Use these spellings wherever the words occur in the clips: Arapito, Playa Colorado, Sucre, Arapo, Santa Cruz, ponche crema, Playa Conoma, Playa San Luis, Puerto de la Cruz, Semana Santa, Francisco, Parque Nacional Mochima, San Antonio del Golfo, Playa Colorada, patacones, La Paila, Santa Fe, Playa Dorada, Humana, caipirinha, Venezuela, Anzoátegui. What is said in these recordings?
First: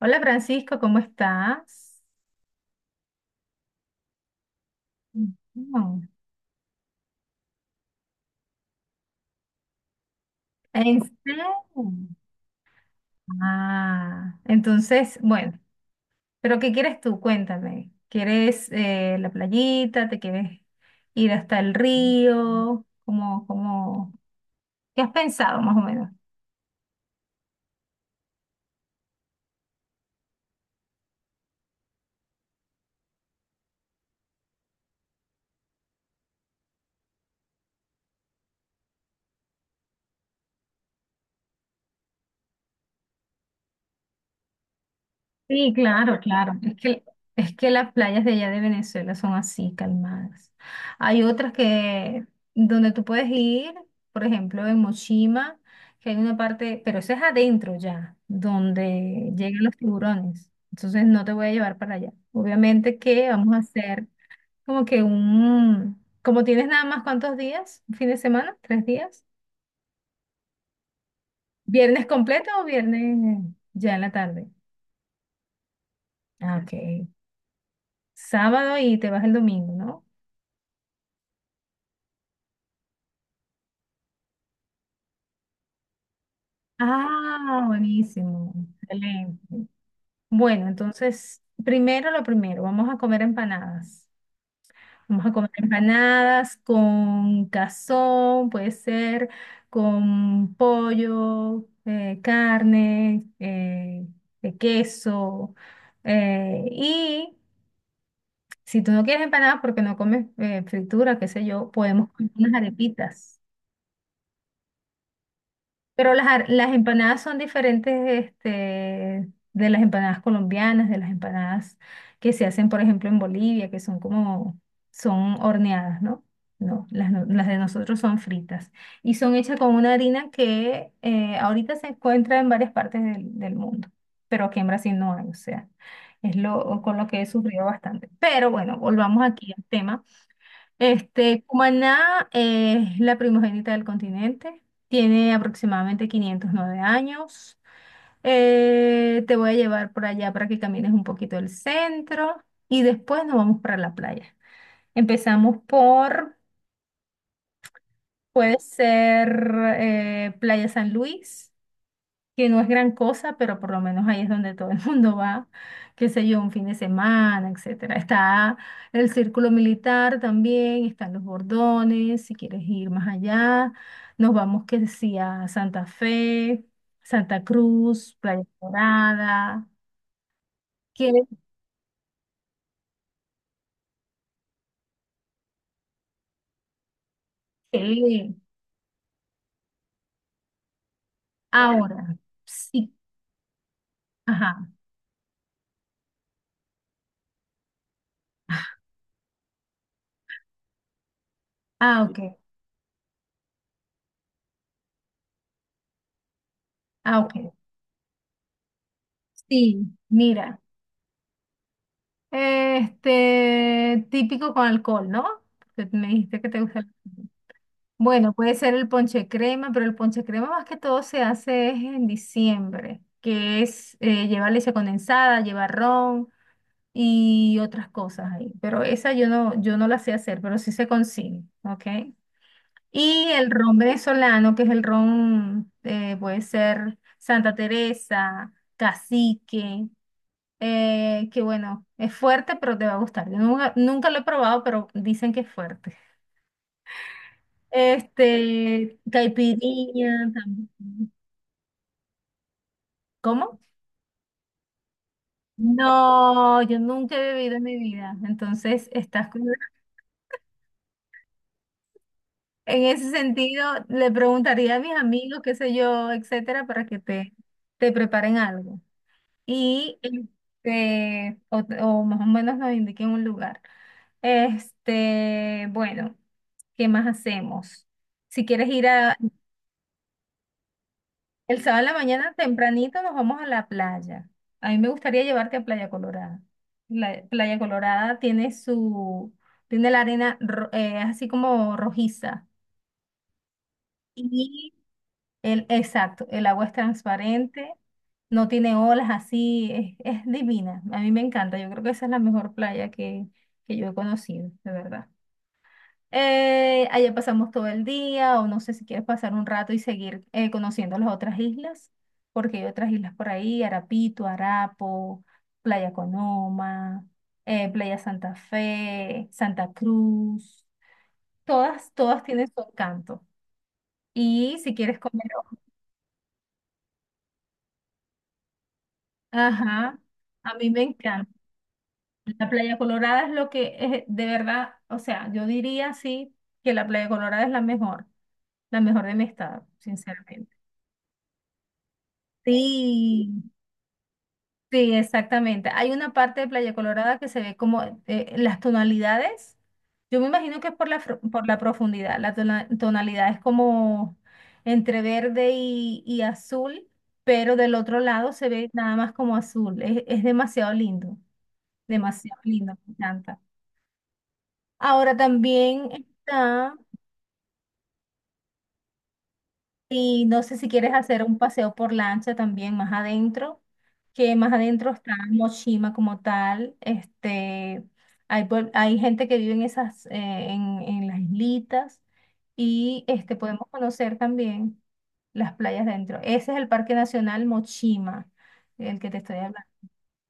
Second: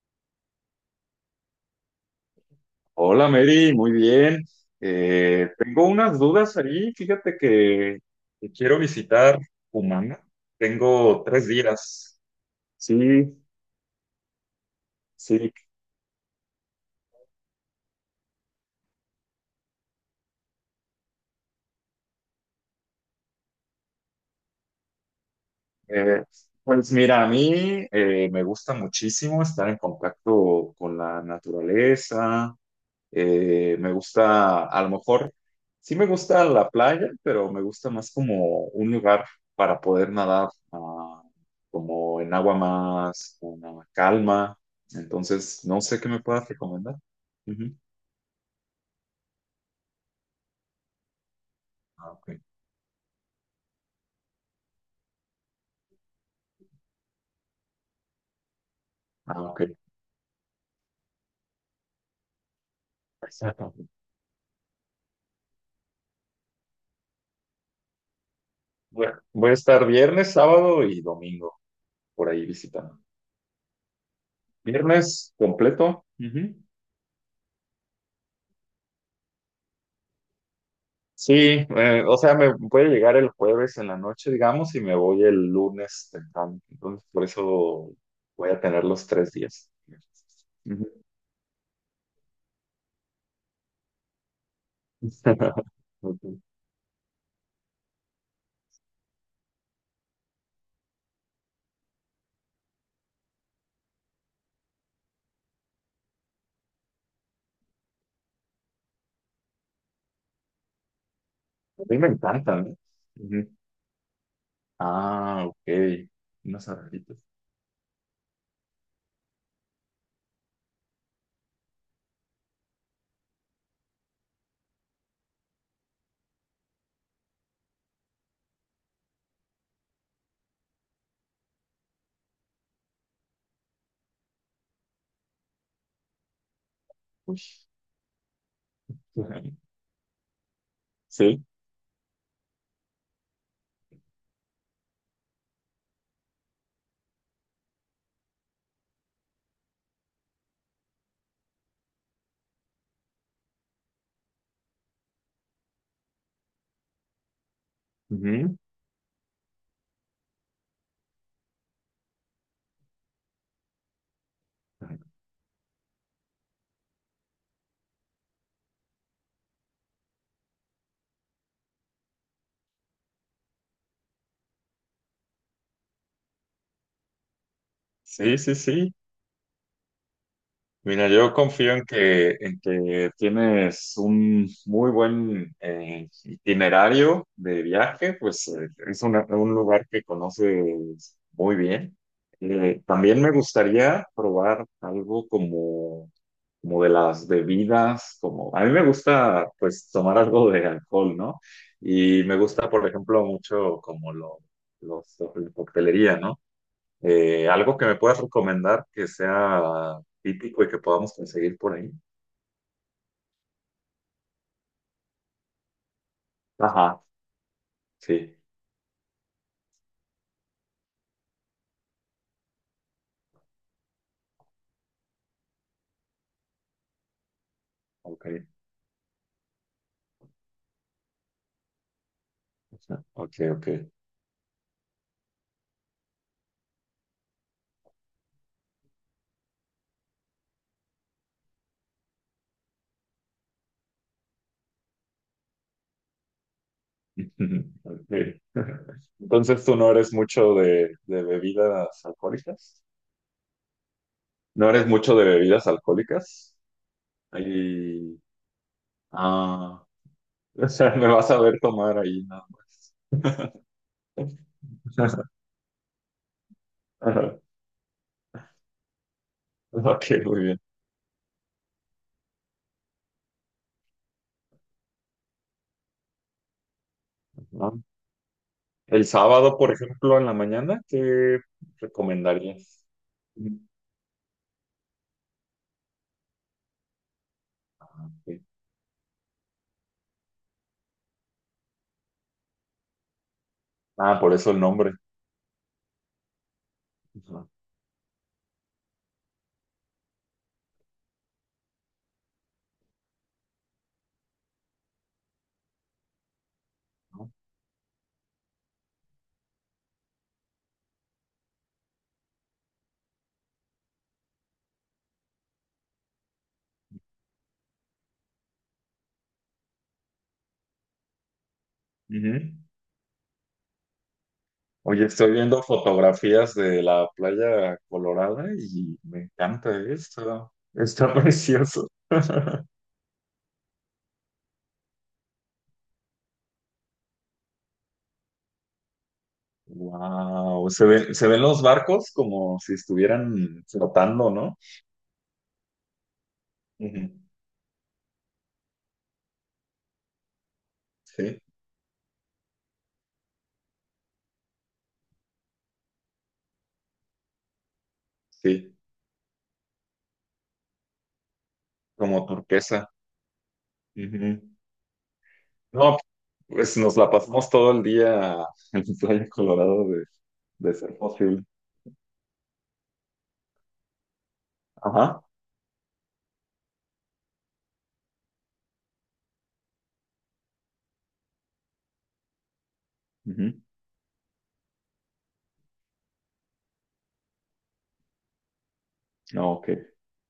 Hola Francisco, ¿cómo estás? Hola Mary, muy bien. Tengo No. unas dudas ahí. Fíjate que quiero visitar Humana. ¿En Tengo serio? tres días. Sí, Ah, entonces, sí. bueno, pero ¿qué quieres tú? Cuéntame. ¿Quieres la playita? ¿Te quieres ir hasta el río? ¿Cómo? ¿Qué has pensado más o menos? Eh, pues mira, a mí me gusta muchísimo estar en contacto con la naturaleza. Me gusta, a lo mejor, sí me gusta la playa, pero me gusta más como un lugar para poder nadar, como en agua más una calma. Entonces, Sí, no sé qué claro, me puedas claro. Es recomendar. que, es que Ujú. las playas de allá de Venezuela son así, calmadas. Hay otras Ah, que ok. donde tú puedes ir, por ejemplo, en Mochima, que hay una parte, pero eso es adentro ya, donde Ah, ok. llegan los tiburones. Entonces no te voy a llevar para allá. Obviamente que vamos a Exacto. hacer como que un, como tienes nada más cuántos días, un fin de semana, tres Bueno, días, voy a estar viernes, sábado y domingo viernes por ahí completo o visitando. viernes ya en la tarde. Viernes completo. Ujú. Ah, ok. Sábado y te vas el domingo, ¿no? Sí, o sea, me puede llegar el jueves en la noche, digamos, y me voy el lunes temprano. Entonces, por Ah, eso voy buenísimo. a tener los tres Excelente. días. Bueno, Ujú. entonces, primero lo primero, vamos a comer empanadas. Vamos a comer Ok. empanadas con cazón, puede ser con pollo, carne, de queso. Y si tú no quieres empanadas porque no comes fritura, qué sé yo, A mí me podemos comer unas encantan, ¿eh? arepitas. Ujú. Ah, ok. Pero las, ar- Unas las arrolitas. empanadas son diferentes, de las empanadas colombianas, de las empanadas que se hacen, por ejemplo, en Bolivia, que son como, son horneadas, ¿no? No, las de nosotros son fritas y son hechas con una harina que ahorita se encuentra en varias partes del mundo, pero aquí en Brasil no hay, o sea, es lo con lo que he Uy. sufrido bastante. Pero bueno, volvamos aquí al tema. Sí. Cumaná es la primogénita del continente, tiene aproximadamente 509 años. Te voy a llevar por allá para que camines un poquito el centro y después nos vamos para la playa. Empezamos por, Ujú. puede ser Playa San Luis, que no es gran cosa, pero por lo menos ahí es donde todo el mundo va, qué sé yo, un fin de semana, etcétera. Está el círculo militar también, están los bordones, si quieres ir más allá, nos vamos que decía Santa Fe, Santa Cruz, Sí, Playa sí, sí. Dorada. Mira, ¿Quieres yo confío en que tienes un muy buen itinerario de viaje, que pues es un lugar que conoces muy bien. ahora? Sí, También me gustaría probar ajá. algo como, como de las bebidas, como a mí me gusta pues tomar algo de alcohol, ¿no? Ah, Y me ok. gusta, por ejemplo, mucho la coctelería, ¿no? Ah, ok. Algo que me puedas recomendar que Sí, sea mira. típico y que podamos conseguir por ahí. Típico con alcohol, ¿no? Porque me dijiste que te gusta el Ajá, alcohol. Bueno, sí, puede ser el ponche crema, pero el ponche crema más que todo se hace es en diciembre, que es lleva leche condensada, lleva ron y otras ok. cosas ahí. Pero esa yo no la sé hacer, pero sí se consigue, ¿ok? Y Ok, el ok. ron venezolano, que es el ron, puede ser Santa Teresa, Cacique, que bueno, es fuerte, pero te va a gustar. Yo nunca, nunca lo he probado, pero dicen que es fuerte. Ok. Entonces tú no eres Caipirinha mucho también. de bebidas alcohólicas. ¿Cómo? No eres mucho de bebidas alcohólicas. No, yo nunca he bebido en mi vida. Y, Entonces, estás con- ah, o sea, me vas a ver tomar ahí nada En más. ese sentido, le preguntaría a mis amigos, qué sé yo, etcétera, para que te, Ajá. te preparen algo. Y Ok, muy bien. O más o menos nos indiquen un lugar. Bueno, ¿qué más Ajá. hacemos? Si quieres ir El a, sábado, por ejemplo, en la mañana, ¿qué el sábado en la mañana recomendarías? tempranito nos vamos a Ujú. la playa. A mí me gustaría llevarte a Playa Colorada. La Playa Ah, Colorada ok. tiene la arena así como rojiza. Ah, por eso el Y nombre. el, exacto, el agua es Ujú. transparente, no tiene olas así, es divina. A mí me encanta, yo creo que esa es la mejor playa que yo he conocido, de verdad. Allá pasamos todo el día, o no sé si quieres pasar un rato y seguir conociendo las otras islas, porque hay otras islas por ahí, Arapito, Arapo, Playa Conoma, Playa Santa Fe, Santa Cruz, todas tienen Ujú. su encanto. Y si quieres Oye, comer, estoy viendo fotografías de la playa Colorada y me encanta ajá, esto. a mí me Está encanta. precioso. La Playa Colorada es lo que es, de verdad, o sea, yo diría sí que la Playa Colorada es la mejor de mi estado, sinceramente. Wow, se ven los barcos como si Sí. estuvieran flotando, ¿no? Sí, exactamente. Hay una parte de Playa Ujú. Colorada que se ve como las tonalidades. Yo me imagino que es por la, fro- Sí, por la profundidad. La tonalidad es como entre verde y azul, pero del otro lado se ve sí, nada más como azul. Es como demasiado lindo, turquesa. me encanta. Ujú. Ahora también No, está. pues nos la pasamos todo el día en la playa Colorado Y no sé si de quieres ser hacer un posible. paseo por lancha también más adentro, que más adentro está Ajá. Moshima como tal. Hay gente que vive en esas, en, las islitas y Ujú. podemos conocer también las playas dentro. Ese es el Parque Nacional Mochima, el que te estoy No, hablando ok.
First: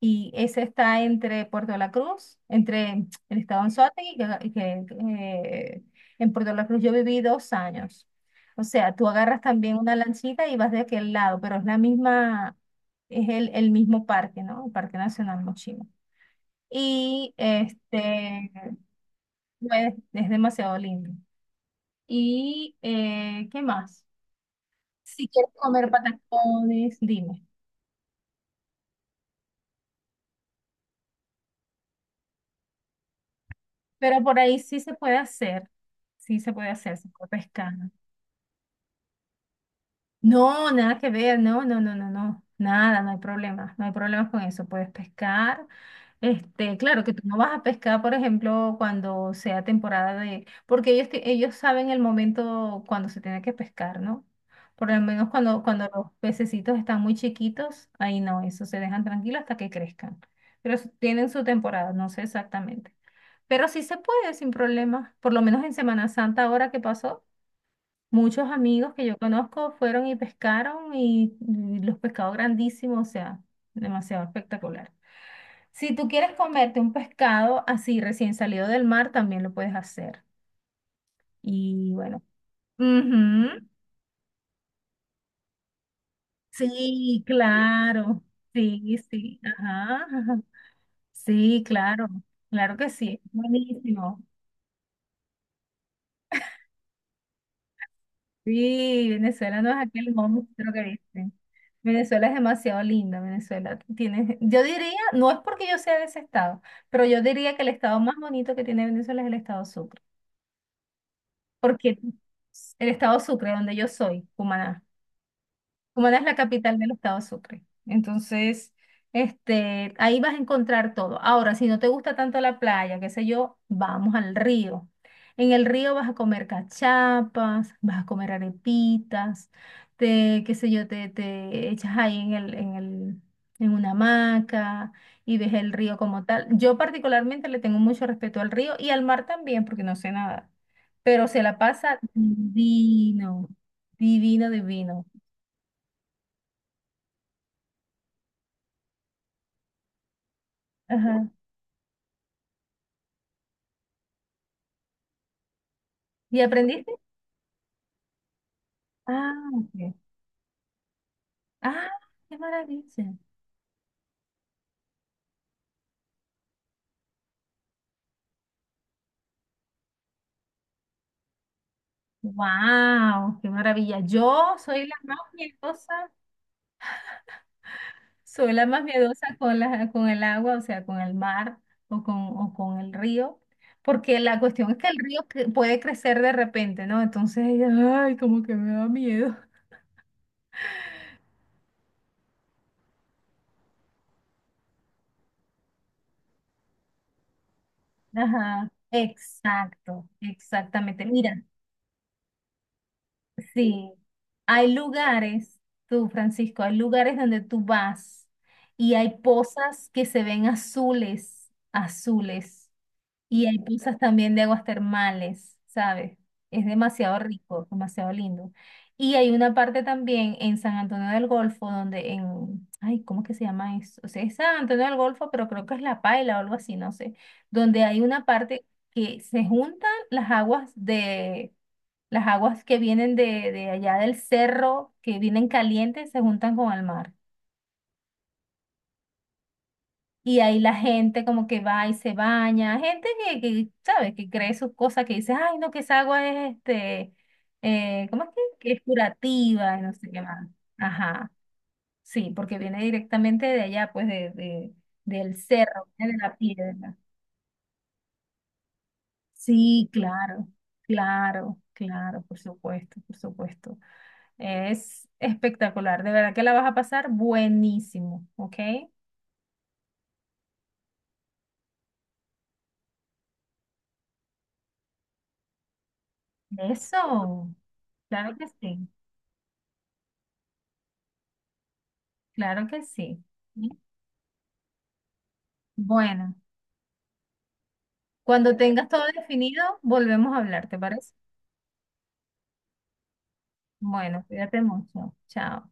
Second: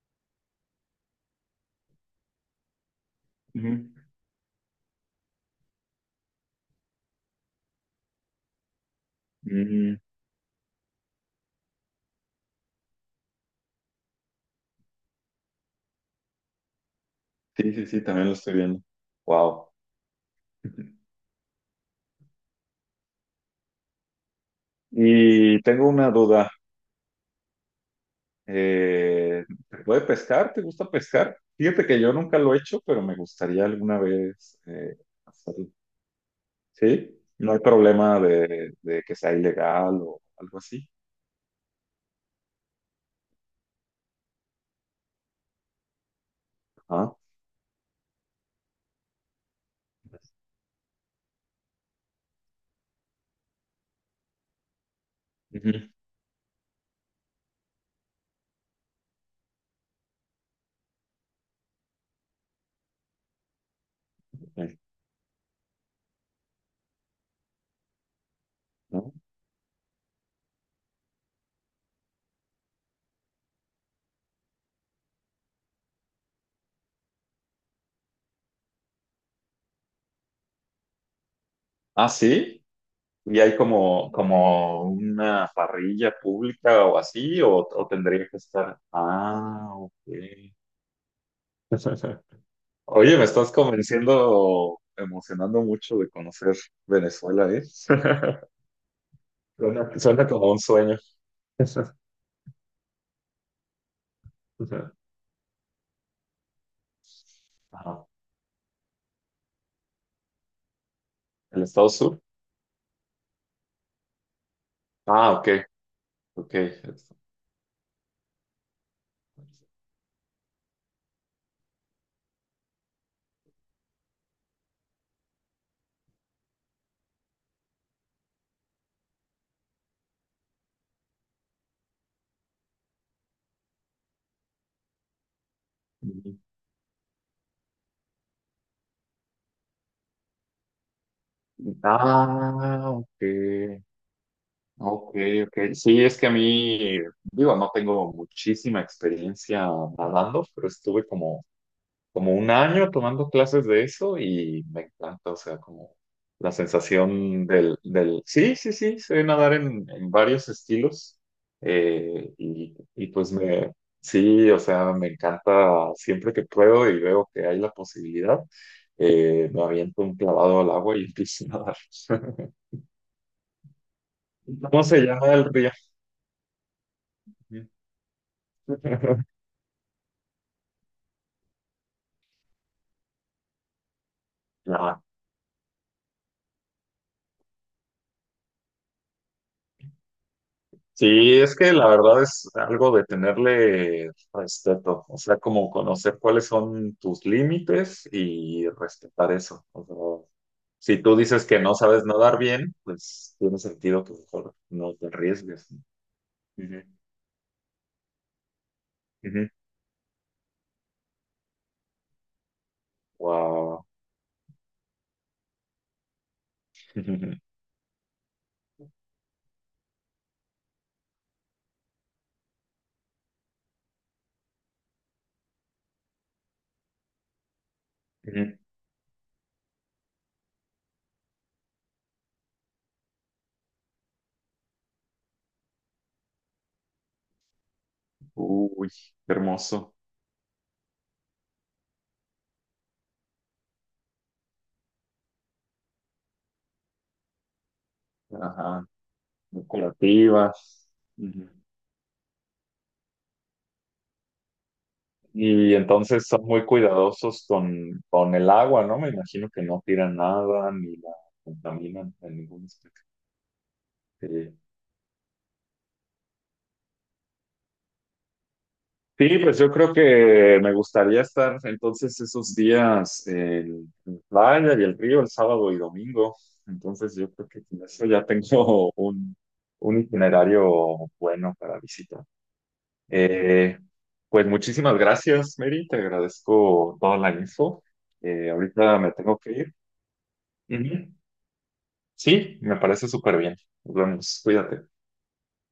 y ese está entre Puerto de la Cruz, entre el estado Anzoátegui, en Puerto de la Cruz yo viví 2 años. O sea, tú agarras también una Ujú. lanchita y vas de aquel lado, pero es la misma, es el mismo parque, ¿no? El Parque Nacional Mochima. Y Sí, sí, sí, también lo estoy viendo. Wow. pues, es demasiado lindo. ¿Y qué más? Si quieres Y tengo comer una duda. patacones, dime. Eh, ¿Te puede pescar? ¿Te gusta pescar? Fíjate que yo nunca lo he hecho, pero me gustaría alguna Pero por ahí vez sí se puede hacerlo. hacer, sí se puede hacer, se ¿Sí? puede No hay pescar. problema de que sea ilegal o algo No, así. nada que ver, no, no, no, no, no, nada, no hay problema, no hay problemas con eso, puedes pescar. Claro que Ah, tú no vas a pescar, por ejemplo, cuando sea temporada de, porque ellos saben el momento cuando se tiene que pescar, ¿no? Por lo menos cuando ujú. los pececitos están muy chiquitos, ahí no, eso se dejan tranquilos hasta que crezcan. Pero tienen su temporada, no sé exactamente. Pero sí se puede sin Ok, problema, por lo menos en Semana Santa ahora que pasó. Muchos amigos que ¿no? yo conozco fueron y pescaron y los pescados grandísimos, o sea, demasiado espectacular. Si tú quieres comerte un pescado así recién salido del mar, también lo puedes hacer. Y Ah, bueno, sí. ¿Y hay ujú. como, como una parrilla pública o Sí, así? O claro, tendría que estar? sí, sí, Ah, ok. ajá, ajá. Sí, claro, claro que Oye, sí, me estás buenísimo. convenciendo, emocionando mucho de conocer Venezuela, ¿eh? Sí, Venezuela no es Suena, aquel suena como un monstruo que sueño. dicen. Venezuela es demasiado linda, Venezuela tiene, yo diría, no es porque yo sea de ese estado, pero yo diría que el estado Ajá. más bonito que tiene Venezuela es el estado Sucre, ¿El estado porque sur? el estado Sucre, donde yo soy, Cumaná. Ah, ok, Cumaná es la ok. capital del estado Sucre. Entonces, ahí vas a encontrar todo. Ahora, si no te gusta tanto la playa, qué sé yo, vamos al río. En el río vas a comer cachapas, vas a comer arepitas, te, qué sé yo, te echas ahí en en una hamaca y ves el río como Ujú. tal. Yo particularmente le tengo mucho respeto al río y al mar también, porque no sé nada, pero se la pasa Ah, divino, ok, divino, divino. ok, ok. Sí, es que a mí, digo, no tengo muchísima experiencia nadando, pero estuve Ajá. como un año tomando clases de eso y me encanta, o sea, como ¿Y la aprendiste? sensación del Sí, sí, sí, sé Ah, nadar ok. en varios estilos Ah, qué y maravilla. pues me... Sí, o sea, me encanta siempre que pruebo y veo que hay la posibilidad, me aviento un clavado al agua y empiezo a nadar. Wow, qué maravilla. Yo ¿Cómo soy la se más llama el río? miedosa, soy la más miedosa con el agua, o sea, con el mar o con el río, porque la cuestión es que el No. río puede crecer de repente, ¿no? Entonces, ay, como que me da miedo. Sí, es que la verdad es algo de tenerle respeto, o sea, como conocer cuáles son tus límites y Ajá, respetar eso. O exacto, sea, si exactamente. tú Mira. dices que no sabes nadar bien, pues tiene Sí, sentido que mejor hay no te lugares, arriesgues. tú Francisco, hay Ujú, lugares donde tú vas y hay ujú. pozas que se ven azules, azules, y hay Wow. pozas también de aguas termales, ¿sabes? Es demasiado Ujú. rico, demasiado lindo. Y hay una parte también en San Antonio del Golfo donde en, ay, ¿cómo es que se llama eso? O sea, es San Antonio del Golfo, pero creo que es La Paila o algo así, no sé, donde hay una parte que se juntan las aguas de las aguas que vienen de allá del cerro, que vienen calientes, se juntan con el mar. Uy, qué hermoso. Y ahí la gente como que va y se baña, gente que ¿sabes? Que cree sus cosas, que dice, ay, no, que esa agua es, ¿cómo es que? Que es Ajá, muy. curativa, y no sé qué más. Ajá, sí, porque viene directamente de allá, pues, del Y cerro, viene de entonces la son muy piedra. cuidadosos con el agua, ¿no? Me imagino que no Sí, tiran claro, nada ni la claro, contaminan claro, en por ningún supuesto, aspecto. por supuesto. Sí. Es espectacular, de verdad que la vas a pasar buenísimo, ¿ok? Sí, pues yo creo que me gustaría estar entonces esos días en playa y el río el sábado y domingo. Entonces yo creo Eso, que con eso ya claro que sí, tengo un itinerario bueno para visitar. claro que sí. ¿Sí? Eh, pues muchísimas gracias, Mary. Te Bueno, agradezco toda la info. Cuando tengas Ahorita todo me tengo que definido, ir. volvemos a hablar, ¿te parece? Ujú. Sí, me parece súper bien. Nos Bueno, vemos, cuídate cuídate. mucho, chao.